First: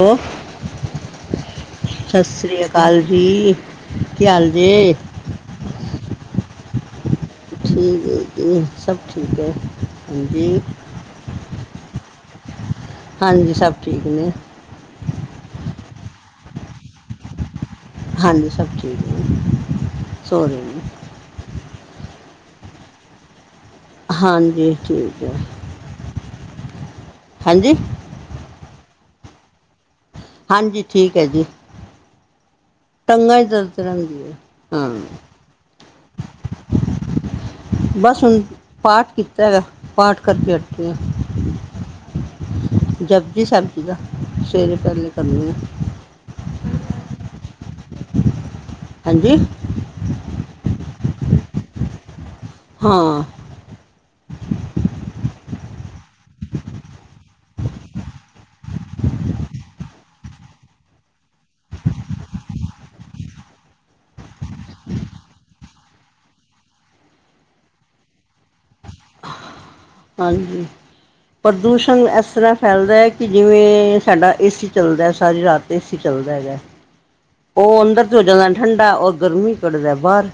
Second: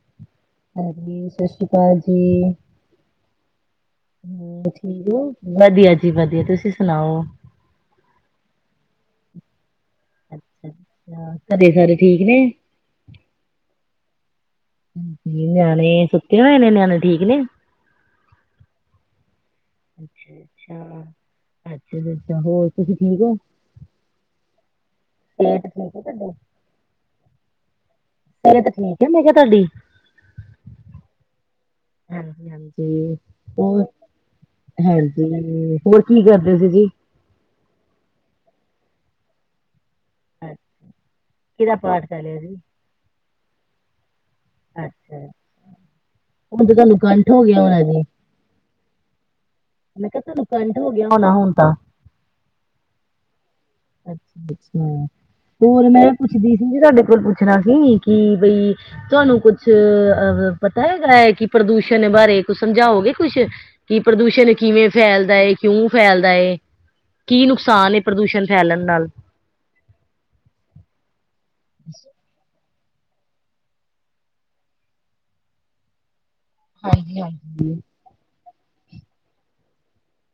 ਓ ਹਾਂਜੀ, ਸਤਿ ਸ਼੍ਰੀ ਅਕਾਲ ਜੀ, ਅਕਾਲ ਜੀ ਕੀ ਹਾਲ ਜੇ ਹੋਰ ਠੀਕ ਓ? ਵਧੀਆ ਜੀ ਵਧੀਆ, ਤੁਸੀ ਸੁਣਾਓ? ਠੀਕ ਏ ਜੀ ਸਭ ਠੀਕ ਐ। ਅੱਛਾ, ਅੱਛਾ, ਘਰੇ ਸਾਰੇ ਠੀਕ ਨੇ? ਹਾਂਜੀ-ਹਾਂਜੀ ਸਭ ਠੀਕ ਨੇ। ਨਿਆਣੇ ਸੁੱਤੇ ਹੋਏ ਨੇ ਨਿਆਣੇ ਠੀਕ ਨੇ। ਹਾਂਜੀ ਸਭ ਠੀਕ ਨੇ। ਸੋ ਰਹੇ ਨੇ ਅੱਛਾ-ਅੱਛਾ-ਅੱਛਾ ਹੋਰ ਤੁਸੀ ਠੀਕ ਓ? ਹਾਂਜੀ ਠੀਕ ਐ। [unintelligible] ਹਾਂਜੀ? ਤਵੀਅਤ ਠੀਕ ਐ ਮੈਂ ਕਿਆ ਤੁਹਾਡੀ? ਹਾਂਜੀ ਠੀਕ ਐ ਜੀ। ਹਾਂਜੀ-ਹਾਂਜੀ-ਹੋਰ-ਹਾਂਜੀ ਟੰਗਾਂ ਹੀ ਦਰਦ ਰਹਿੰਦੀ ਹੈ ਹਾਂ ਹੋਰ ਕੀ ਕਰਦੇ ਸੀ ਜੀ? ਬਸ ਹੁਣ ਪਾਠ ਕੀਤਾ ਹੈਗਾ। ਪਾਠ ਅੱਛਾ, ਕਰਕੇ ਹਟੀ ਆਂ ਕਿਹਦਾ ਪਾਠ ਕਰ ਲਿਆ ਜੀ? ਜਪਜੀ ਸੈਬ ਜੀ ਦਾ ਸਵੇਰੇ ਪੈਲੇ ਅੱਛਾ, ਕਰਨੀ ਆਂ ਹੁਣ ਤੇ ਤੁਹਾਨੂੰ ਕੰਠ ਹੋ ਗਿਆ ਹੋਣਾ ਜੀ। ਹਾਂਜੀ? ਮੈਂ ਕਿਆ ਤੁਹਾਨੂੰ ਕੰਠ ਹੋ ਗਿਆ ਹੋਣਾ ਹੁਣ ਤਾਂ। ਹਾਂ। ਅੱਛਾ-ਅੱਛਾ ਹੋਰ ਮੈਂ ਪੁੱਛਦੀ ਸੀ ਜੀ ਤੁਹਾਡੇ ਕੋਲ ਪੁੱਛਣਾ ਸੀ ਕੀ ਬਈ ਤੁਹਾਨੂੰ ਕੁਛ ਅ ਪਤਾ ਹੈਗਾ ਐ ਕੀ ਪ੍ਰਦੂਸ਼ਣ ਬਾਰੇ ਕੁ ਸਮਝਾਓਗੇ ਕੁਛ? ਕੀ ਪ੍ਰਦੂਸ਼ਣ ਕਿਵੇਂ ਫੈਲਦਾ ਏ? ਕਿਉਂ ਫੈਲਦਾ ਏ? ਕੀ ਨੁਕਸਾਨ ਏ ਪ੍ਰਦੂਸ਼ਣ ਫੈਲਣ ਨਾਲ। ਹਾਂਜੀਪ੍ਰਦੂਸ਼ਣ ਐਸਤਰਾਂ ਫੈਲਦਾ ਏ ਕੀ ਜਿਵੇਂ ਸਾਡਾ ਏ ਸੀ ਚੱਲਦਾ ਐ ਸਾਰੀ ਰਾਤ ਏ ਸੀ ਚੱਲਦਾ ਹੈਗੈ ਹਾਂਜੀ ਹਾਂ ਔ ਅੰਦਰ ਤੇ ਹੋ ਜਾਂਦਾ ਠੰਡਾ ਔਰ ਗਰਮੀ ਕੱਢਦਾ ਐ ਬਾਰ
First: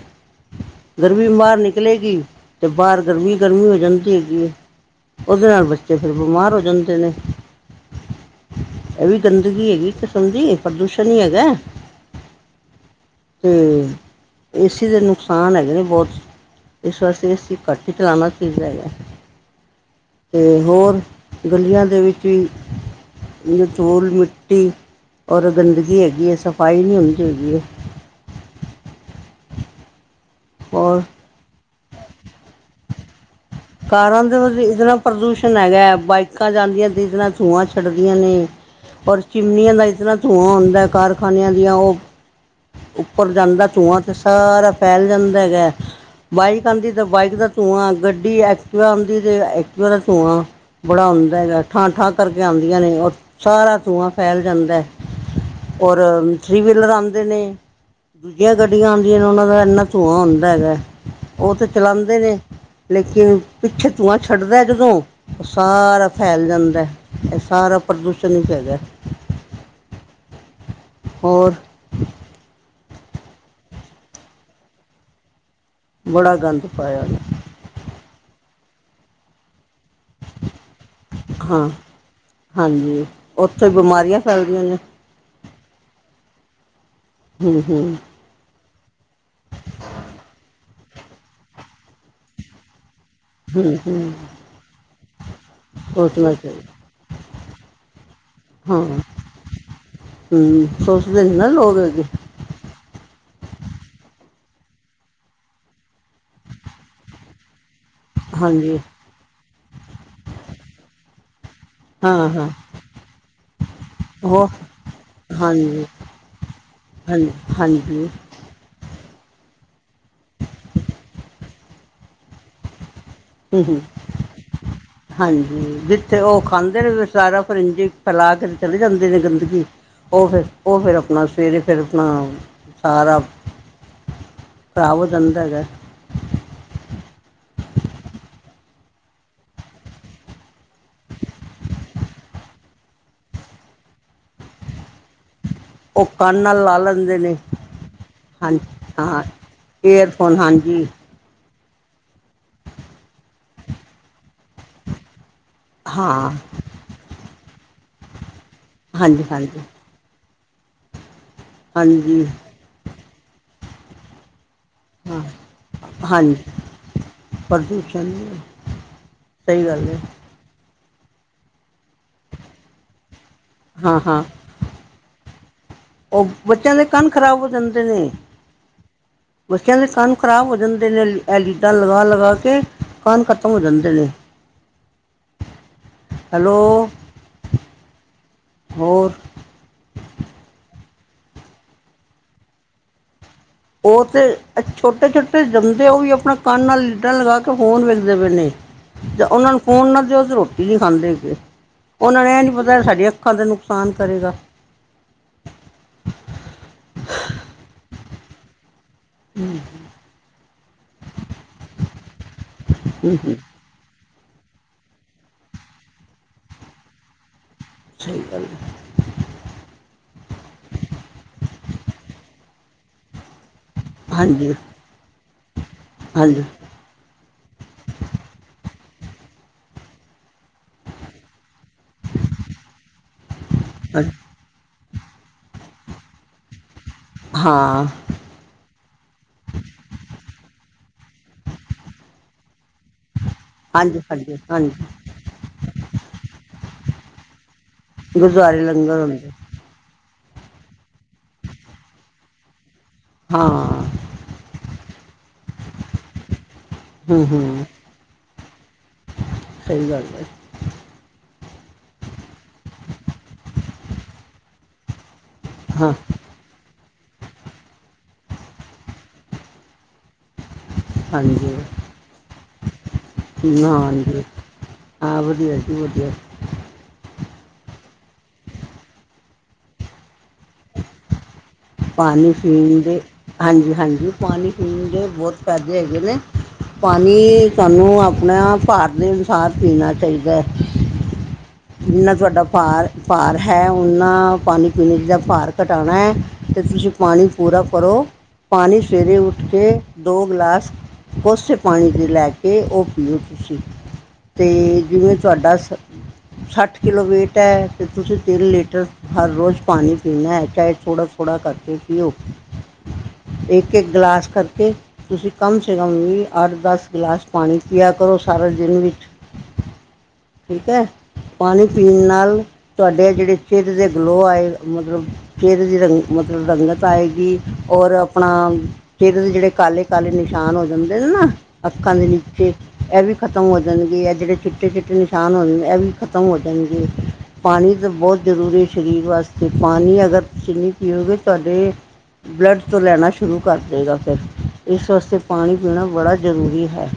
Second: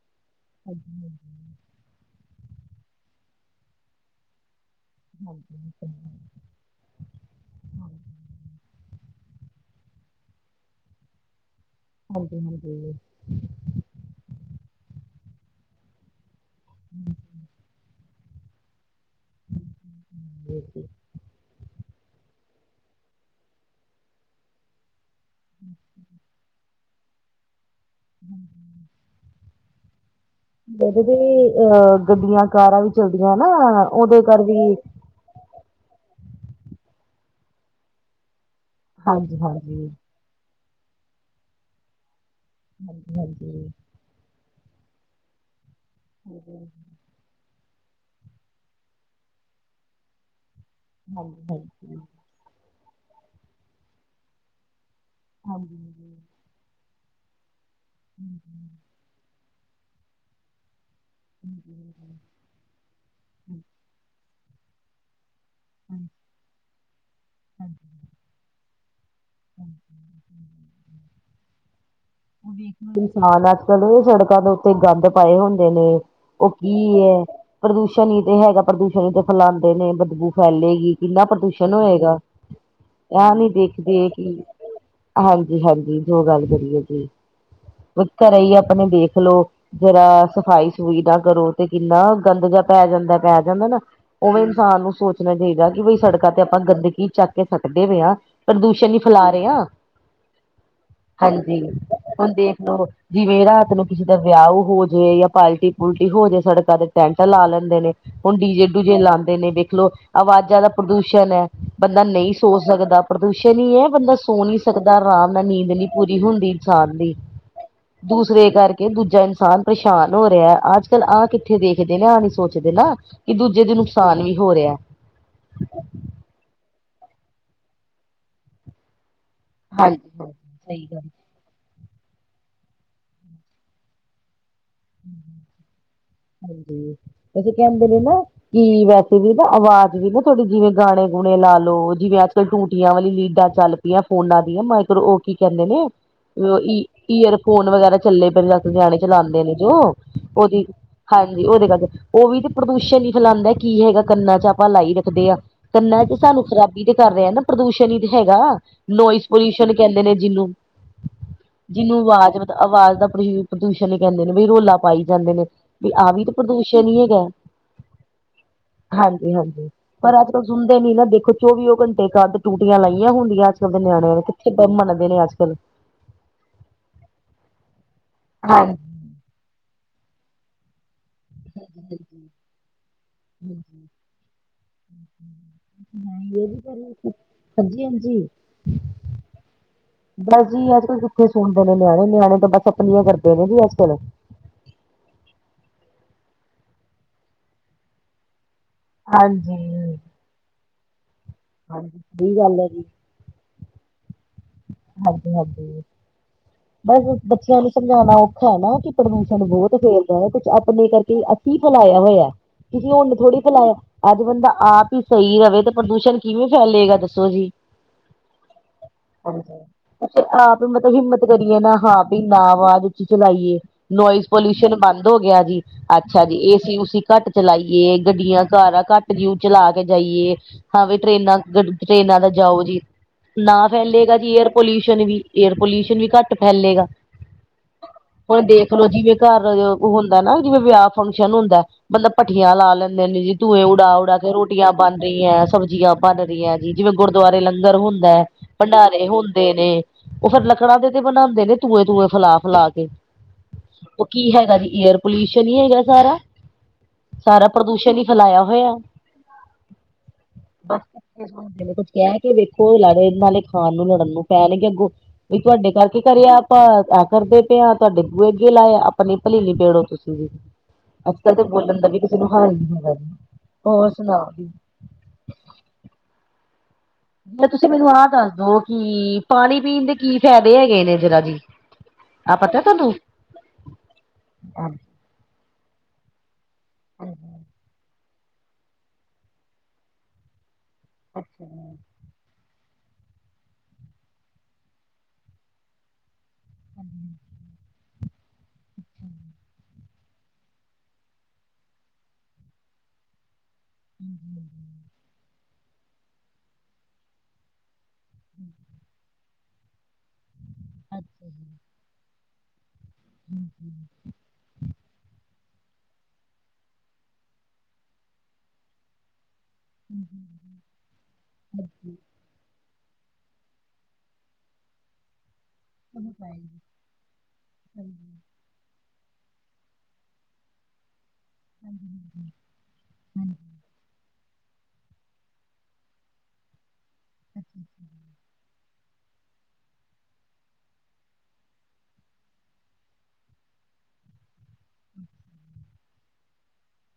ਹਾਂਜੀ ਗਰਮੀ ਬਾਰ ਨਿ ਕਲੇਗੀ ਤੇ ਬਾਰ ਗਰਮੀ-ਗਰਮੀ ਹੋ ਜਾਂਦੀ ਹੈਗੀ ਏ। ਓਦੇ ਨਾਲ ਹਾਂਜੀ ਬੱਚੇ ਫਿਰ ਬਿਮਾਰ ਹੋ ਜਾਂਦੇ ਨੇ। ਏ ਵੀ ਗੰਦਗੀ ਹੈਗੀ ਕਿਸਮ ਦੀ ਪ੍ਰਦੂਸ਼ਣ ਈ ਹੈਗੈ। ਹਾਂਜੀ-ਹਾਂਜੀ ਤੇ ਏ ਸੀ ਦੇ ਨੁਕਸਾਨ ਹੈਗੇ ਨੇ ਬੋਤ ਇਸ ਵਾਸਤੇ ਏ ਸੀ ਘੱਟ ਈ ਚਲਾਣਾ ਚਾਈਦਾ ਹੈਗੈ। ਤੇ ਹੋਰ ਗਲੀਆਂ ਦੇ ਵਿੱਚ ਵੀ ਜ ਚੂਲ ਮਿੱਟੀ ਔਰ ਗੰਦਗੀ ਹੈਗੀ ਏ ਸਫਾਈ ਨੀ ਹੁੰਦੀ ਹੈਗੀ ਏ। [inaudible] ਜਦੇ ਹੋਰ ਵੀ ਅ ਗੱਡੀਆਂ, ਕਾਰਾਂ ਵੀ ਚਲਦੀਆਂ ਨਾ ਓਦੇ ਕਾਰਾਂ ਦੇ ਕਰਰ ਵਿੱਚ ਵੀ ਇਤਨਾ ਪ੍ਰਦੂਸ਼ਣ ਹੈਗੈ ਬਾਈਕਾਂ ਜਾਂਦੀਆਂ ਜਿਸ [unintelligible] ਨਾਲ ਧੂਆਂ ਛੱਡਦੀਆਂ ਨੇ ਔਰ ਹਾਂਜੀ ਚਿਮਨੀਆਂ ਹਾਂਜੀ ਦਾ ਹਾਂਜੀ ਇਸ ਤਰਾਂ ਧੂੰਆਂ ਹੁੰਦਾ ਕਾਰਖਾਨਿਆਂ ਦੀਆਂ ਓ ਉੱਪਰ ਜਾਂਦਾ ਹਾਂਜੀ ਧੂੰਆਂ ਤੇ ਸਾਰਾ ਫੈਲ ਜਾਂਦਾ ਹੈਗਾ, ਬਾਈਕ ਆਂਦੀ ਤਾਂ ਬਾਈਕ ਦਾ ਧੂੰਆਂ ਗੱਡੀ, ਐ ਟੀਵਾ ਆਂਦੀ ਜੇ ਐਕਟਿਵਾ ਦਾ ਧੂੰਆਂ ਬੜਾ ਹਾਂਜੀ ਹੁੰਂਦਾ ਹੈਗਾ ਹਾਂਜੀ ਠਾਂ-ਠਾਂ ਕਰਕੇ ਆਉਂਦੀਆਂ ਨੇ ਔਰ ਸਾਰਾ ਧੂੰਆਂ ਫੈਲ ਜਾਂਦਾ ਔਰ ਹਾਂਜੀ ਥ੍ਰਰੀ ਵੀਲਰ ਆਂਦੇ ਨੇ ਦੂਜੀਆਂ ਗੱਡੀਆਂ ਆਂਦੀਆਂ ਨੇ ਉਨਾਂ ਦਾ ਇੰਨਾ ਧੂੰਆਂ ਹੁੰਦਾ ਹੈਗਾ। ਓ ਤੇ ਚਲਾਂਦੇ ਨੇ ਲੇਕਿਨ ਪਿੱਛੇ ਤੂੰਆਂ ਛੱਡਦੈ ਜਦੋਂ ਓ ਸਾਰਾ ਫੈਲ ਜਾਂਦੈ ਏ ਸਾਰਾ ਪ੍ਰਦੂਸ਼ਣ ਈ ਹੈਗੈ। [inaudible] ਹੋਰ? ਉਹ ਵੇਖਣ ਇਨਸਾਨ ਆ, ਅੱਜ-ਕੱਲ ਸੜਕਾਂ ਤੋਂ ਤੇ ਗੰਦ ਪਾਏ ਹੁੰਦੇ ਨੇ, ਬੜਾ ਉਹ ਗੰਦ ਪਾਇਆ ਕੀ ਐ ਉਹਨੇ ਪ੍ਰਦੂਸ਼ਣ ਹੀ ਤੇ ਹੈਗਾ, ਪ੍ਰਦੂਸ਼ਣ ਹੀ ਤੇ ਫੈਲਾਦੇ ਨੇ। ਬੂ ਫੈਲੇਗੀ, ਕਿੰਨਾ ਹਾਂ ਪ੍ਰਦੂਸ਼ਣ ਹੋਏਗਾ, ਹਾਂਜੀ ਐ ਨੀ ਉੱਥੇ ਦੇਖਦੇ ਬਿਮਾਰੀਆਂ ਕਿ ਫੈਲਦੀਆਂ ਨੇ ਹਾਂਜੀ ਹਾਂਜੀ, ਜੋ ਗੱਲ ਕਰੀਏ ਜੀ। ਹੂੰ ਹੂੰ। ਘਰੇ ਹੀ ਆਪਣੇ ਦੇਖਲੋ, ਜ਼ਰਾ ਸਫ਼ਾਈ ਸਫੁਈ ਨਾ ਕਰੋ ਤੇ ਕਿੰਨਾ ਗੰਦ ਜ ਪੈ ਜਾਂਦਾ ਪੈ ਜਾਂਦਾ ਹੂੰ ਨਾ, ਹੂੰ ਓਵੇਂ ਇਨਸਾਨ ਨੂੰ ਸੋਚਣਾ ਚਾਹੀਦਾ ਕਿ ਬਈ ਸੜਕਾਂ ਸੋਚਣਾ ਤੇ ਆਪਾਂ ਚਾਹੀਦਾ ਗੰਦਗੀ ਕੀ ਚੱਕ ਕੇ ਸਕਦੇ ਪਏ ਆ, ਹਾਂ ਪ੍ਰਦੂਸ਼ਣ ਹੀ ਫੈਲਾ ਰਹੇ ਆ। ਹੂੰ, ਸੋਚਦੇ ਨਹੀਂ ਨਾ ਲੋਕ ਅੱਗੇ। ਹੁਣ ਦੇਖ ਲਓ ਜਿਵੇਂ ਰਾਤ ਨੂੰ ਕਿਸੇ ਦਾ ਵਿਆਹ ਹੋਜੇ ਜਾਂ ਪਾਲਟੀ ਪੂਲਟੀ ਹੋਜੇ, ਸੜਕਾਂ ਤੇ ਟੈਂਟ ਲਾ ਲੈਂਦੇ ਨੇ। ਹੁਣ ਡੀ-ਜੇ ਹਾਂਜੀ ਡੂ-ਜੇ ਲਾਂਦੇ ਨੇ, ਦੇਖਲੋ ਆਵਾਜ਼ਾਂ ਦਾ ਪ੍ਰਦੂਸ਼ਣ ਐ। ਬੰਦਾ ਹਾਂ ਨਹੀਂ ਹਾਂ ਸੋ ਸਕਦਾ, ਪ੍ਰਦੂਸ਼ਣ ਹੀ ਐ ਬੰਦਾ ਸੋ ਉਹ ਨਹੀਂ ਸਕਦਾ, ਆਰਾਮ ਨਾਲ ਨੀਂਦ ਹਾਂਜੀ ਨਹੀਂ ਪੂਰੀ ਹੁੰਦੀ। [inaudible] ਦੂ ਹਾਂਜੀ ਹਾਂਜੀ ਦੂਸਰੇ ਕਰਕੇ ਦੂਜਾ ਇਨਸਾਨ ਪਰੇਸ਼ਾਨ ਹੋ ਰਿਹਾ, ਅੱਜ-ਕੱਲ ਆਹ ਕਿੱਥੇ ਦੇਖਦੇ ਨੇ, ਆਹ ਨੀ ਸੋਚਦੇ ਨਾ। ਕਿ ਦੂਜੇ ਹੂੰ ਦੇ ਹੂੰ ਨੁਕਸਾਨ ਵੀ ਹੋ ਰਿਹਾ। ਤੇ ਉਹ ਖਾਂਦੇ ਨੇ, ਵਿਚ ਸਾਰਾ ਫਿਰ ਇੰਝ ਫੈਲਾ ਕੇ ਚਲੇ ਜਾਂਦੇ ਨੇ ਗੰਦਗੀ। ਹੂ, ਹਾਂਜੀ ਉਹ ਫਿਰ ਹਾਂਜੀ ਉਹ ਸਹੀ ਫਿਰ ਗੱਲ ਆਪਣਾ ਸਵੇਰੇ ਫਿਰ ਆਪਣਾ ਸਾਰਾ ਖ਼ਰਾਬ ਹੋ ਜਾਂਦਾ ਹੈਗਾ। ਹਾਂਜੀ, ਤੁਸੀਂ ਕਹਿੰਦੇ ਜੇ ਨਾ ਕਿ ਵੈਸੇ ਵੀ ਨਾ ਆਵਾਜ਼ ਵੀ ਨਾ ਥੋੜੇ ਜਿਵੇਂ ਗਾਣੇ ਗੁਣੇ ਲਾ ਲਓ, ਜਿਵੇਂ ਅੱਜ-ਕੱਲ ਟੂਟੀਆਂ ਵਾਲੀ ਲੀਡਾਂ ਚੱਲ ਪਈਆ ਫ਼ੋਨਾਂ ਦੀਆਂ, ਮਾਈਕਰੋ ਓ ਕੀ ਕਹਿੰਦੇ ਨੇ ਉਹ ਕੰਨ ਨਾਲ ਲਾ ਈ ਲੈਂਦੇ ਨੇ ਈਅਰ ਫ਼ੋਨ ਵਗੈਰਾ ਚੱਲੇ ਪਏ ਆ, ਹਾਂਜੀ ਨਿਆਣੇ ਹਾਂ ਚਲਾਂਦੇ ਨੇ। ਜੋ ਏਅਰਫੋਨ ਉਹਦੀ ਹਾਂਜੀ ਹਾਂਜੀ ਉਹਦੇ ਕਰਕੇ, ਉਹ ਵੀ ਤਾਂ ਪ੍ਰਦੂਸ਼ਣ ਹੀ ਫੈਲਾਦਾ, ਕੀ ਹੈਗਾ ਕੰਨਾਂ ਚ ਆਪਾਂ ਲਾਈ ਰੱਖਦੇ ਆ। ਕੰਨਾ ਚ ਹਾਂ ਸਾਨੂੰ ਖਰਾਬੀ ਤੇ ਕਰ ਰਿਹਾ ਨਾ, ਪ੍ਰਦੂਸ਼ਣ ਹੀ ਤੇ ਹੈਗਾ, ਨੋਇਜ਼ ਹਾਂਜੀ ਹਾਂਜੀ ਪੋਲਿਊਸ਼ਨ ਕਹਿੰਦੇ ਨੇ ਜਿਹਨੂੰ, ਜਿਹਨੂੰ ਹਾਂਜੀ ਆਵਾਜ਼ ਆਵਾਜ਼ ਦਾ ਪ੍ਰ ਪ੍ਰਦੂਸ਼ਣ ਕਹਿੰਦੇ। ਵੀ ਰੋਲਾ ਪਾਈ ਹਾਂ ਜਾਂਦੇ ਨੇ, ਵੀ ਆਹ ਵੀ ਤਾਂ ਹਾਂਜੀ ਪ੍ਰਦੂਸ਼ਣ ਹੀ ਹੈਗਾ। ਪ੍ਰਦੂਸ਼ਣ ਹਾਂਜੀ ਸਹੀ ਹਾਂਜੀ, ਗੱਲ ਹੈ ਪਰ ਅੱਜ ਕੱਲ ਸੁਣਦੇ ਨੀ ਨਾ, ਦੇਖੋ ਚੌਵੀਓ ਘੰਟੇ ਕੱਦ ਟੂਟੀਆਂ ਲਾਈਆਂ ਹੁੰਦੀਆਂ ਅੱਜ ਕੱਲ੍ਹ ਦੇ ਹਾਂ ਨਿਆਣੀਆਂ ਨੇ। ਹਾਂ ਕਿੱਥੇ ਮੰਨਦੇ ਨੇ ਅੱਜ ਕੱਲ੍ਹ। ਉਹ ਬੱਚਿਆਂ ਦੇ ਕੰਨ ਖ਼ਰਾਬ ਹੋ ਜਾਂਦੇ ਨੇ। ਹਾਂਜੀ ਬੱਚਿਆਂ ਦੇ ਕੰਨ ਖ਼ਰਾਬ ਹੋ ਜਾਂਦੇ ਨੇ। ਐ ਲੀਡਾ ਲਗਾ ਲਗਾ ਕੇ ਕੰਨ ਖ਼ਤਮ ਹੋ ਜਾਂਦੇ ਨੇ। ਨਹੀਂ ਇਹ ਵੀ ਹੈਲੋ ਕਰ ਹਾਂਜੀ ਹਾਂਜੀ। ਹੋਰ ਬਸ ਜੀ ਅੱਜ-ਕੱਲ ਕਿੱਥੇ ਸੁਣਦੇ ਨੇ ਨਿਆਣੇ, ਨਿਆਣੇ ਤਾਂ ਬਸ ਆਪਣੀਆਂ ਕਰਦੇ ਨੇ ਜੀ। ਕੱਲ੍ਹ ਉਹ ਤੇ ਛੋਟੇ ਛੋਟੇ ਜੰਮਦੇ ਉਹ ਵੀ ਆਪਣਾ ਕੰਨ ਨਾਲ ਲੀਡਾਂ ਲਗਾ ਕੇ ਫ਼ੋਨ ਵੇਖਦੇ ਪਏ ਨੇ। ਜਾ ਉਹਨਾਂ ਹਾਂਜੀ ਨੂੰ ਫ਼ੋਨ ਨਾ ਦਿਓ ਤੇ ਰੋਟੀ ਨੀ ਖਾਂਦੇ ਹੈਗੇ, ਹਾਂਜੀ ਉਹਨਾਂ ਨੂੰ ਸਹੀ ਇਹ ਨੀ ਗੱਲ ਹੈ ਪਤਾ ਜੀ ਸਾਡੀਆਂ ਅੱਖਾਂ ਤੇ ਨੁਕਸਾਨ ਕਰੇਗਾ। ਹਾਂਜੀ ਹਾਂਜੀ। ਬਸ ਜੀ, ਬੱਚਿਆਂ ਨੂੰ ਸਮਝਾਉਣਾ ਔਖਾ ਹੈ ਨਾ ਕਿ ਪ੍ਰਦੂਸ਼ਣ ਨੂੰ ਬਹੁਤ ਫੈਲਦਾ ਆ, ਕੁਛ ਆਪਣੇ ਕਰਕੇ ਅਸੀਂ ਫੈਲਾਇਆ ਹੋਇਆ, ਕਿਸੀ ਹੋਰ ਨੇ ਹੂੰ ਹੂੰ ਥੋੜੀ ਫੈਲਾਇਆ। ਅੱਜ਼ ਬੰਦਾਂ ਆਪ ਹੀ ਸਹੀ ਰਵੇ ਤੇ ਪ੍ਰਦੂਸ਼ਣ ਕਿਵੇਂ ਫੈਲੇਗਾ ਦੱਸੋਂ ਜੀ। ਸਹੀ ਗੱਲ ਹਾਂਜੀ, ਆਪ ਮਤਲਬ ਹਿੰਮਤ ਕਰੀਏ ਨਾ ਹਾਂ ਪੀ ਨਾ ਵਾਜ਼ ਚ ਚਲਾਈਏ ਨੋਇਜ਼ ਹਾਂਜੀ ਪੋਲਿਊਸ਼ਨ ਬੰਦ ਹੋ ਗਿਆ ਜੀ, ਅੱਛਾ ਜੀ ਹਾਂਜੀ ਏਸੀ ਓਸੀ ਘੱਟ ਚਲਾਈਏ ਗੱਡੀਆਂ -ਕਾਰਾਂ ਘੱਟ ਕਿਊ ਚਲਾ ਕੇ ਜਾਈਏ। ਹਾਂ ਵੀ ਟ੍ਰਰੇਨਾਂ ਗ ਟਰੇਨਾਂ ਦਾ ਜਾਓ ਜੀ, ਨਾ ਹਾਂਜੀ ਫੈਲੇਗਾ ਜੀ, ਏਅਰ ਪੋਲਿਊਸ਼ਨ ਵੀ ਏਅਰ ਪੋਲਿਊਸ਼ਨ ਵੀ ਘੱਟ ਫੈਲੇਗਾ। ਹਾਂ। ਹੁਣ ਦੇਖ ਲਓ ਜਿਵੇਂ ਘਰ ਉਹ ਹੁੰਦਾ ਨਾ ਜਿਵੇਂ ਵਿਆਹ ਫੰਕਸ਼ਨ ਹੁੰਦਾਂ ਮਤਲਬ ਭੱਠੀਆਂ ਲਾ ਲੈਂਦੇ ਨੇ ਜੀ, ਧੂੰਏ ਉਡਾ- ਹਾਂਜੀ ਉਡਾ ਕੇ ਹਾਂਜੀ ਰੋਟੀਆਂ ਬਣ ਹਾਂਜੀ ਰਹੀਂ ਐ, ਸਬਜ਼ੀਆਂ ਬਣ ਰਹੀਆਂ ਜੀ ਜਿਵੇਂ ਗੁਰਦੁਆਰੇ ਲੰਗਰ ਹੁੰਦਾਂ ਐ, ਗੁਰਦੁਆਰੇ ਲੰਗਰ ਭੰਡਾਰੇ ਹੁੰਦੇ ਨੇਂ। ਉਹ ਫਿਰ ਲੱਕੜਾਂ ਦੇ ਤੇ ਬਣਾਦੇ ਨੇ ਧੂਏਂ- ਧੂਏਂ ਫੈਲਾ -ਫੈਲਾ ਕੇ। ਹਾਂ ਉਹ ਕੀ ਹੈਗਾ ਜੀ ਏਅਰ ਪੋਲਿਊਸ਼ਨ ਹੀ ਹੈਗਾ ਸਾਰਾ ਹੂੰ -ਸਾਰਾ ਹੂੰ ਪ੍ਰਦੂਸ਼ਣ ਹੀ ਫੈਲਾਇਆ ਹੋਇਆਂ ਸਹੀ ਗੱਲ ਏ। [inaudible] ਕੁੱਛ ਕਹਿ ਕੇ ਵੇਖੋ ਲੜਨ ਵਾਲੇ ਖ਼ਾਣ ਨੂੰ ਲੜਨ ਨੂੰ ਪੈਂਣਗੇ ਅੱਗੋਂ ਵੀ ਤੁਹਾਡੇ ਹਾਂ ਕੀ ਕਰਏ ਆਪਾਂ ਐ ਕਰਦੇ ਪਏ ਆ ਤੁਹਾਡੇ ਬੂਹੇ ਅੱਗੇ ਲਾਏ ਆ, ਆਪਣੀ ਭਲੀਵੀ ਪੇੜੋ ਤੁਸੀਂ ਵੀ ਅੱਜ਼ -ਕਲ ਤਾਂ ਹਾਂਜੀ ਬੋਲਣ ਦਾ ਵੀ ਕਿਸੇ ਨੂੰ ਹਾਲ ਨੀ ਹੈਗਾ, ਹੋਰ ਹਾਂਜੀ ਸੁਣਾਓ। ਹਾਂ ਵਧੀਆਂ ਜੀ ਵਧੀਆਂ। ਫੇਰ ਤੁਸੀਂ ਮੈਂਨੂੰ ਆਹ ਦੱਸਦੋ ਕਿ ਪਾਨੀ ਪੀਣ ਦੇ ਕੀ ਫਾਇਦੇ ਹੈਗੇ ਨੇ ਜ਼ਰਾ ਜੀ। ਪਾਣੀ ਆਹ ਪਤਾ ਪੀਣ ਤੁਹਾਨੂੰ? ਦੇ ਹਾਂਜੀ- ਹਾਂਜੀ ਪਾਣੀ ਅੱਛਾ ਪੀਣ ਦੇ ਬਹੁਤ ਫਾਇਦੇ ਹੈਗੇ ਨੇਂ। ਪਾਣੀ ਤੁਹਾਂਨੂੰ ਆਪਣਾਂ ਭਾਰ ਦੇ ਅਨੁਸਾਰ ਪੀਣਾ ਚਾਹੀਂਦਾ ਏਂ। [inaudible] ਜਿੰਨਾ ਤੁਹਾਡਾ ਭਾਰ- ਭਾਰ ਹੈਂ ਓਨਾ ਪਾਣੀ ਪੀਣਾ ਜਿੱਦਾਂ ਭਾਰ ਘਟਾਣਾ ਐ। ਤੇ ਤੁਸੀਂ ਪਾਣੀ ਪੂਰਾ ਕਰੋਂ, ਪਾਣੀ ਸਵੇਰੇ ਉੱਠ ਕੇ ਦੋ ਗਿਲਾਸ। ਕੋਸੇ ਪਾਣੀ ਦੇ ਲੈ ਕੇ ਉਹ ਪੀਓ ਤੁਸੀਂ। ਤੇ ਜਿਵੇਂ ਤੁਹਾਡਾ ਸ ਸੱਠ ਕਿਲੋ ਵੇਟ ਐ, ਤੇ ਤੁਸੀਂ ਤਿੰਨ ਲੀਟਰ ਹਰ ਰੋਜ਼ ਪਾਣੀ ਪੀਣਾ ਐ ਚਾਹੇਂ ਥੋੜਾਂ ਥੋੜਾਂ ਜੀ। ਕਰਕੇ ਪੀਓ, ਇੱਕ- ਇੱਕ ਗਲਾਸ ਕਰਕੇ ਤੁਸੀਂ ਕਮ ਸੇ ਕਮ ਵੀ ਅੱਠ ਦਸ ਗਲਾਸ ਪਾਣੀ ਪੀਆ ਕਰੋਂ ਸਾਰਾ ਦਿਨ ਵਿੱਚ ਠੀਕ ਐ ਪਾਣੀ ਪੀਣ ਨਾਲ਼ ਤੁਹਾਡੇ ਜਿਹੜੇ ਚਿਹਰੇ ਤੇ ਗਲੋ ਆਏਂ ਮਤਲਬ ਚਹਿਰਾ ਜਿਹੜਾਂ ਮਤਲਬ ਰੰਗਤ ਆਏਂਗੀ, ਔਰ ਆਪਣਾਂ ਚਿਹਰੇ ਤੇ ਜਿਹੜੇ ਕਾਲੇ -ਕਾਲੇ ਨਿਸ਼ਾਨ ਹੋ ਜਾਂਦੇ ਨੇ ਨਾ ਅੱਖਾਂ ਦੇ ਨੀਚੇ ਐਹ ਵੀ ਖਤਮ ਹੋ ਜਾਂਣਗੇ, ਐਹ ਜਿਹੜੇ ਚਿੱਟੇ- ਚਿੱਟੇ ਨਿਸ਼ਾਨ ਹੁੰਦੇ ਐਹ ਵੀ ਖ਼ਤਮ ਹੋ ਜਾਂਣਗੇ। ਪਾਣੀ ਤਾਂ ਬਹੁਤ ਜ਼ਰੂਰੀ ਸ਼ਰੀਰ ਵਾਸਤੇ ਪਾਣੀ ਅਗਰ ਤੁਸੀਂ ਨਹੀਂ ਪੀਓਗੇ ਤੁਹਾਡੇ ਬਲੱਡ ਤੋਂ ਲੈਣਾਂ ਸ਼ੁਰੂ ਕਰਦੇਗਾ ਫੇਰ। ਇਸ ਵਾਸਤੇ ਪਾਣੀ ਪੀਣਾ ਬੜਾਂ ਜ਼ਰੂਰੀ ਹੈ।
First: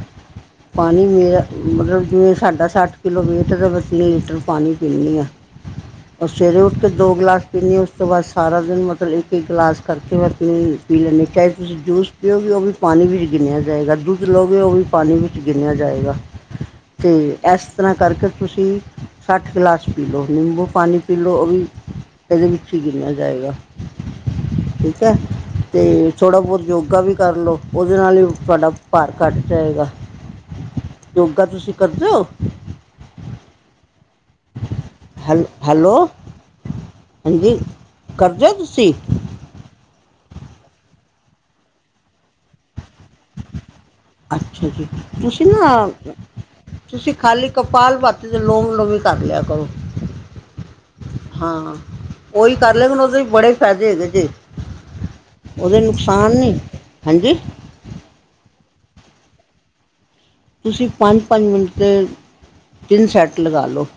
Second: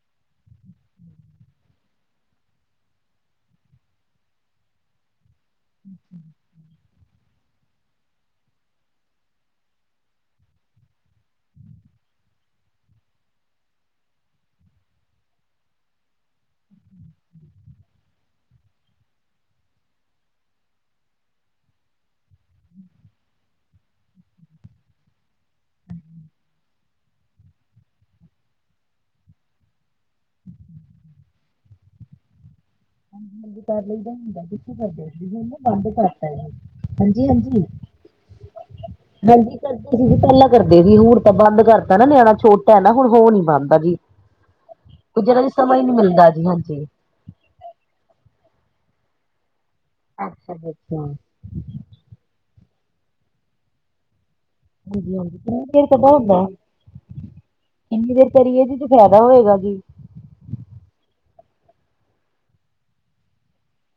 ਪਾਣੀ ਮੇਰਾ ਮਤਲਬ ਜਿਵੇਂ ਸਾਡਾ ਸੱਠ ਕਿੱਲੋ ਵੇਟ ਐ ਤੇ ਤੀਨ ਲੀਟਰ ਪਾਣੀ ਪੀਂਣੀ ਆਂ। ਓਰ ਸਵੇਰੇ ਉੱਠ ਕੇ ਦੋ ਗਲਾਸ ਪੀਣੀ ਆ ਉਸ ਤੋਂ ਬਾਅਦ ਸਾਰਾ ਦਿਨ ਮਤਲਬ ਇੱਕ- ਇੱਕ ਗਲਾਸ ਕਰਕੇ ਮੈਂ ਪੀਣ ਪੀ ਲੈਂਣੀ, ਚਾਹੇ ਤੁਸੀਂ ਜੂਸ ਪੀਓਗੇ ਉਹ ਵੀ ਪਾਣੀ ਵਿੱਚ ਗਿਣਿਆਂ ਜਾਏਂਗਾ, ਦੁੱਧ ਲਓਗੇ ਉਹ ਵੀ ਪਾਣੀ ਵਿੱਚ ਗਿਣਿਆਂ ਜਾਏਂਗਾ। ਤੇ ਐਸ ਤਰ੍ਹਾਂ ਕਰ -ਕਰ ਤੁਸੀਂ ਸੱਠ ਗਲਾਸ ਪੀ ਲੋ ਨਿੰਬੂ ਪਾਣੀ ਪੀ ਲਓ ਉਹ ਵੀ ਇਹਦੇ ਵਿੱਚ ਹੀ ਗਿਨਿਆਂ ਜਾਏਗਾ ਠੀਕ ਹੈ? ਤੇ ਥੋੜ੍ਹਾ ਬਹੁਤ ਯੋਗਾ ਵੀ ਕਰ ਲਉ, ਉਹਦੇ ਨਾਲ ਹੀ ਤੁਹਾਡਾ ਭਾਰ ਘੱਟ ਜਾਏਗਾ। ਯੋਗਾ ਤੁਸੀਂ ਕਰਦੇ ਹੋ? ਹਾਂਜੀ -ਹਾਂਜੀ। ਕਰ ਲਈਦਾ ਹੁੰਦਾ, ਕਰ ਹੈਲ ਨਾ ਬੰਦ ਹੈਲੋ ਕਰਤਾ, ਹਾਂਜੀ -ਹਾਂਜੀ। ਕਰਦੇ ਹੋ ਤੁਸੀਂ? ਹਾਂਜੀ, ਕਰਦੇ ਸੀ ਜੇ ਪਹਿਲਾਂ ਕਰਦੇ ਸੀ ਹੁਣ ਤਾਂ ਬੰਦ ਕਰਤਾ ਨਾ ਨਿਆਣਾ ਛੋਟਾ ਤਾਂ ਨਾ ਹੁੱਣ ਹੋ ਨੀ ਪਾਂਦਾ ਜੀ, ਅੱਛਾ ਜੀ ਕੁਝ ਇਹਨਾਂ ਤੁਸੀਂ ਦੀ ਸਮਾਂ ਹੀ ਨਾ ਨੀ ਮਿਲਦਾ ਜੀ ਹਾਂਜੀ। ਤੁਸੀਂ ਖਾਲੀ ਕਪਾਲ ਭਾਰਤੀ ਚ ਲੋਮ ਵਿਲੋਮ ਹੀ ਕਰ ਲਿਆ ਕਰੋ। ਅੱਛਾ- ਅੱਛਾ। ਹਾਂ ਉਹੀ ਕਰ ਲਿਆ ਕਰੋ ਉਹਦੇ ਹੀ ਬੜੇ ਫਾਇਦੇ ਹੈਗੇ ਜੇ। ਹਾਂਜੀ ਹਾਂਜੀ ਕਿੰਨੀ ਉਹਦੇ ਦੇਰ ਨੁਕਸਾਨ ਨੀ, ਹਾਂਜੀ? ਇੰਨੀ ਦੇਰ ਕਰੀਏ ਤੇ ਫਾਇਦਾ ਹੋਏਗਾ ਜੀ। ਤੁਸੀਂ ਪੰਜ -ਪੰਜ ਮਿੰਟ ਦੇ ਤਿੰਨ ਸੈੱਟ ਲਗਾ ਲਓ।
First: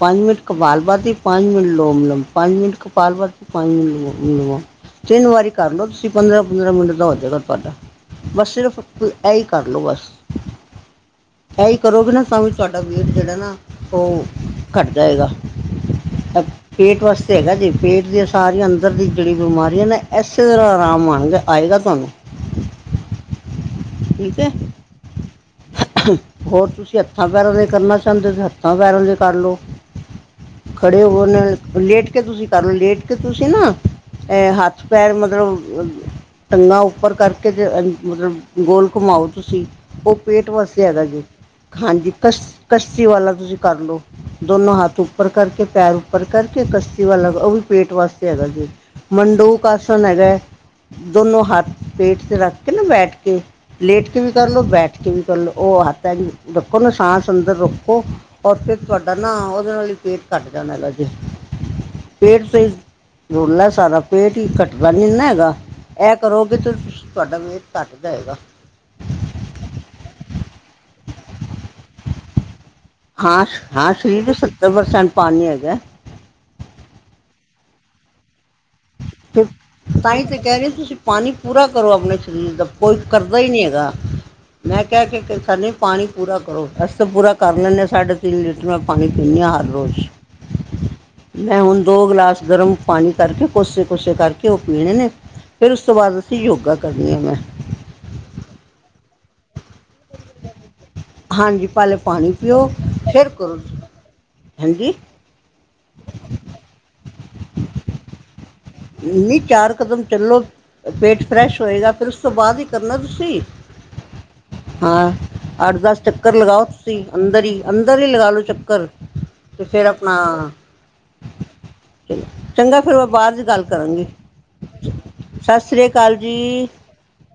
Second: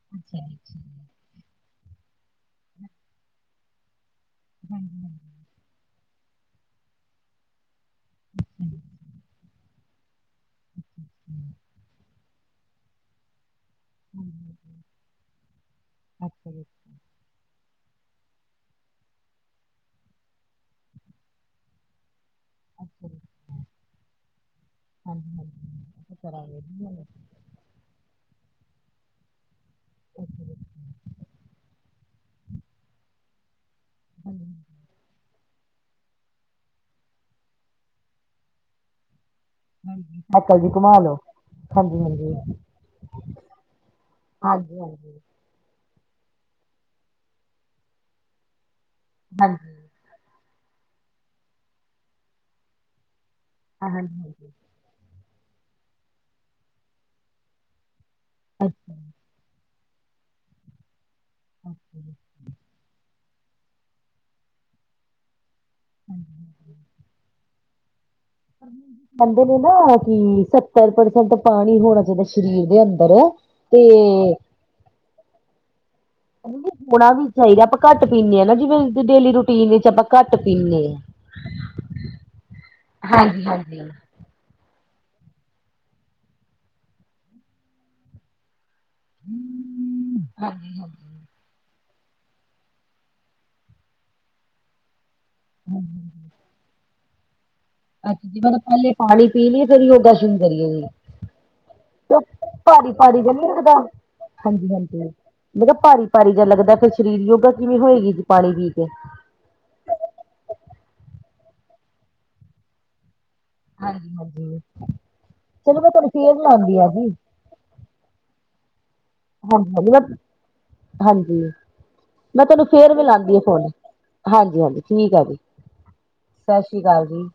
ਪੰਜ ਮਿੰਟ ਅੱਛਾ ਜੀ ਕਪਾਲ ਅੱਛਾ। ਬਾਤੀ ਪੰਜ ਮਿੰਟ ਲੋਮ ਵਿਲੇਮ ਪੰਜ ਮਿੰਟ ਕਪਾਲ ਬਾਤੀ ਪੰਜ ਮਿੰਟ ਲੋਮ ਵਿਲੋਮ। ਤਿੰਨ ਵਾਰੀ ਕਰ ਲਓ ਤੁਸੀਂ ਪੰਦਰਾਂ- ਪੰਦਰਾਂ ਮਿੰਟ ਦਾ ਹੋ ਜਾਏਗਾ ਤੁਹਾਡਾ, ਬਸ ਸਿਰਫ ਇ ਹੀ ਕਰ ਲਓ ਬਸ। ਹਮ ਇਹੀ ਕਰੋਗੇ ਨਾ ਤਾਂ ਵੀ ਤੁਹਾਡਾ ਵੇਟ ਜਿਹੜਾ ਨਾ ਉਹ ਘੱਟ ਜਾਏਗਾ। ਅੱਛਾ ਜੀ ਪੇਟ ਵਾਸਤੇ ਹੈਗਾ ਜੀ, ਪੇਟ ਦੀਆਂ ਸਾਰੀਆਂ ਅੰਦਰ ਦੀ ਜਿਹੜੀ ਬਿਮਾਰੀ ਹੈ ਨਾ, ਇਸੇ ਤਰ੍ਹਾਂ ਆਰਾਮ ਆਇਗਾ। ਆਏਗਾ ਤੁਹਾਨੂੰ। ਅੱਛਾ ਜੀ। ਠੀਕ ਹੈ? ਹਾਂਜੀ -ਹਾਂਜੀ। ਅਸੀਂ ਕਰਾਂਗੇ ਹੋਰ ਜੀ ਹੁਣ। ਤੁਸੀਂ ਹੱਥਾਂ ਪੈਰਾਂ ਦੇ ਕਰਨਾ ਚਾਹੁੰਦੇ ਹੋ, ਤੇ ਹੱਥਾਂ ਪੈਰਾਂ ਦੇ ਕਰਲੋ। ਖੜੇ ਹੋ ਲੇਟ ਕੇ ਤੁਸੀਂ ਕਰ ਲੋ, ਲੇਟ ਕੇ ਤੁਸੀਂ ਨਾ ਇਹ ਹੱਥ ਪੈਰ ਮਤਲਬ ਟੰਗਾਂ ਉੱਪਰ ਕਰਕੇ ਜੇ ਮਤਲਬ ਗੋਲ ਘੁਮਾਓ ਤੁਸੀਂ। ਉਹ ਹਾਂਜੀ ਪੇਟ ਸਾਈਕਲ ਜੀ ਵਾਸਤੇ ਘੁਮਾ ਹੈਗਾ ਲੋ ਜੇ। ਹਾਂਜੀ, ਕਸ਼ ਕੱਸ਼ਤੀ ਵਾਲਾ ਤੁਸੀਂ ਕਰ ਲਓ ਦੋਨੋ ਹਾਂਜੀ ਹਾਂਜੀ ਹੱਥ ਹਾਂਜੀ ਉੱਪਰ ਕਰਕੇ, ਪੈਰ ਉੱਪਰ ਕਰਕੇ, ਕਸ਼ਤੀ ਵਾਲਾ ਉਹ ਵੀ ਪੇਟ ਵਾਸਤੇ ਹੈਗਾ ਜੇ ਹਾਂ, ਮੰਡੋ ਕ ਹੈਗਾ, ਦੋਨੋ ਹੱਥ ਪੇਟ ਤੇ ਰੱਖ ਕੇ ਨਾ ਬੈਠ ਕੇ ਲੇਟ ਹਾਂਜੀ ਕੇ ਵੀ ਹਾਂਜੀ ਕਰਲੋ, ਬੈਠ ਕੇ ਵੀ ਕਰਲੋ, ਉਹ ਹੱਥ ਰੱਖੋ ਨਾ ਸਾਸ ਅੰਦਰ ਰੱਖੋ ਔਰ ਫਿਰ, ਤੁਹਾਡਾ ਨਾ ਉਹਦੇ ਨਾਲ ਹੀ ਪੇਟ ਘੱਟ ਜਾਣਾ ਜੇ ਪੇਟ ਤੇ ਰੌਲਾ ਸਾਰਾ ਪੇਟ ਹੀ ਘੱਟਦਾ ਨੀ ਨਾ ਹੈਗਾ, ਇਹ ਕਰੋਗੇ ਤੇ ਤੁਸੀਂ ਤੁਹਾਡਾ ਵੇਟ ਘੱਟ ਜਾਏਗਾ। ਕਹਿੰਦੇ ਨੇ ਨਾ ਕਿ ਸੱਤਰ ਪਰਸੈਂਟ ਪਾਣੀ ਹੋਣਾ ਚਾਹੀਦਾ ਸਰੀਰ ਦੇ ਅੰਦਰ ਅੰਦਰ ਤੇ ਡਬਲ ਪਰਸੈਂਟ ਪਾਣੀ ਹੈਗਾ। ਹੋਣਾ ਵੀ ਚਾਹੀਦਾ, ਆਪਾਂ ਘੱਟ ਪੀਂਦੇ ਹਾਂ ਨਾ ਜਿਵੇਂ ਡੇਲੀ ਫਿਰ ਰੂਟੀਨ ਵਿੱਚ ਆਪਾਂ ਤਾਂ ਹੀ ਘੱਟ ਤੇ ਕਹਿ ਰਹੀ ਪੀਂਦੇ, ਤੁਸੀਂ ਪਾਣੀ ਪੂਰਾ ਕਰੋ ਆਪਣੇ ਸਰੀਰ ਦਾ ਕੋਈ ਕਰਦਾ ਹਾਂਜੀ ਹੀ ਨਹੀਂ -ਹਾਂਜੀ! ਹ ਹੈਗਾ [unintelligible] ਮੈਂ ਕਿਹਾ ਕੇ ਨਹੀਂ ਪਾਣੀ ਪੂਰਾ ਕਰੋ, ਅਸੀ ਤਾਂ ਪੂਰਾ ਕਰ ਲੈਂਦੇ ਹਾਂ ਸਾਢੇ ਤਿੰਨ ਲੀਟਰ। ਮੈਂ ਪਾਣੀ ਪੀਨੀ ਆ ਹਰ ਰੋਜ਼। ਹਾਂਜੀ ਮੈਂ ਹੁਨ ਦੋ ਗਲਾਸ ਗਰਮ ਪਾਨੀ ਕਰਕੇ ਕੋਸੇ ਕੋਸੇ ਕਰਕੇ ਔ ਪੀਣੇ ਨੇ ਫੇਰ ਉਸ ਤੋਂ ਬਾਦ ਅਸੀਂ ਯੋਗਾ ਕਰਨੀ ਆ ਮੈਂ। ਅੱਛਾ ਜੀ, ਮਤਲਬ ਪੈਲੇ ਪਾਣੀ ਪੀ ਲੀਏ ਫੇਰ ਯੋਗਾ ਸ਼ੁਰੂ ਕਰੀਏ ਜੀ। ਹਾਂਜੀ ਪਹਿਲੇ ਔ ਪਾਣੀ ਪੀਓ ਭਾਰੀ-ਭਾਰੀ ਫਿਰ ਜਾ ਨਈ ਕਰੋ ਲਗਦਾ ਹਾਂਜੀ ਹਾਂਜੀ-ਹਾਂਜੀ। ਮੈ ਕਿਆ ਭਾਰੀ-ਭਾਰੀ ਜਾ ਲੱਗਦਾ ਫੇਰ ਸ਼ਰੀਰ ਯੋਗਾ ਕਿਵੇਂ ਹੋਏਗੀ ਜੀ ਪਾਣੀ ਪੀ ਕੇ। ਨੀ ਚਾਰ ਕਦਮ ਚੱਲੋ ਪੇਟ ਫਰੈਸ਼ ਹੋਏਗਾ ਫੇਰ ਉਸ ਤੋਂ ਬਾਦ ਈ ਕਰਨਾ ਤੁਸੀਂ। ਹਾਂਜੀ ਹਾਂਜੀ ਹਾਂ, ਚਲੋ ਮੈਂ ਅੱਠ-ਦਸ ਤੁਹਾਨੂੰ ਚੱਕਰ ਫੇਰ ਲਗਾਓ ਲਾਉਂਦੀ ਆ ਤੁਸੀਂ ਜੀ। ਅੰਦਰ ਈ। ਅੰਦਰ ਈ ਲਗਾ ਲੋ ਚੱਕਰ। ਤੇ ਹਾਂਜੀ ਫੇਰ ਹਾਂਜੀ ਮੈਂ ਆਪਣਾ ਹਾਂਜੀ ਮੈਂ ਤੁਹਾਨੂੰ ਚੰਗਾ ਫੇਰ ਮੈਂ ਮਿਲਾਂਦੀ ਬਾਦ ਆ 'ਚ ਗੱਲ ਫੋਨ। ਕਰਾਂਗੀ। ਹਾਂਜੀ ਹਾਂਜੀ ਠੀਕ ਆ ਜੀ। ਸਤ ਸ੍ਰੀ ਕਾਲ ਜੀ। ਸਤਿ ਸ਼੍ਰੀ ਅਕਾਲ ਜੀ।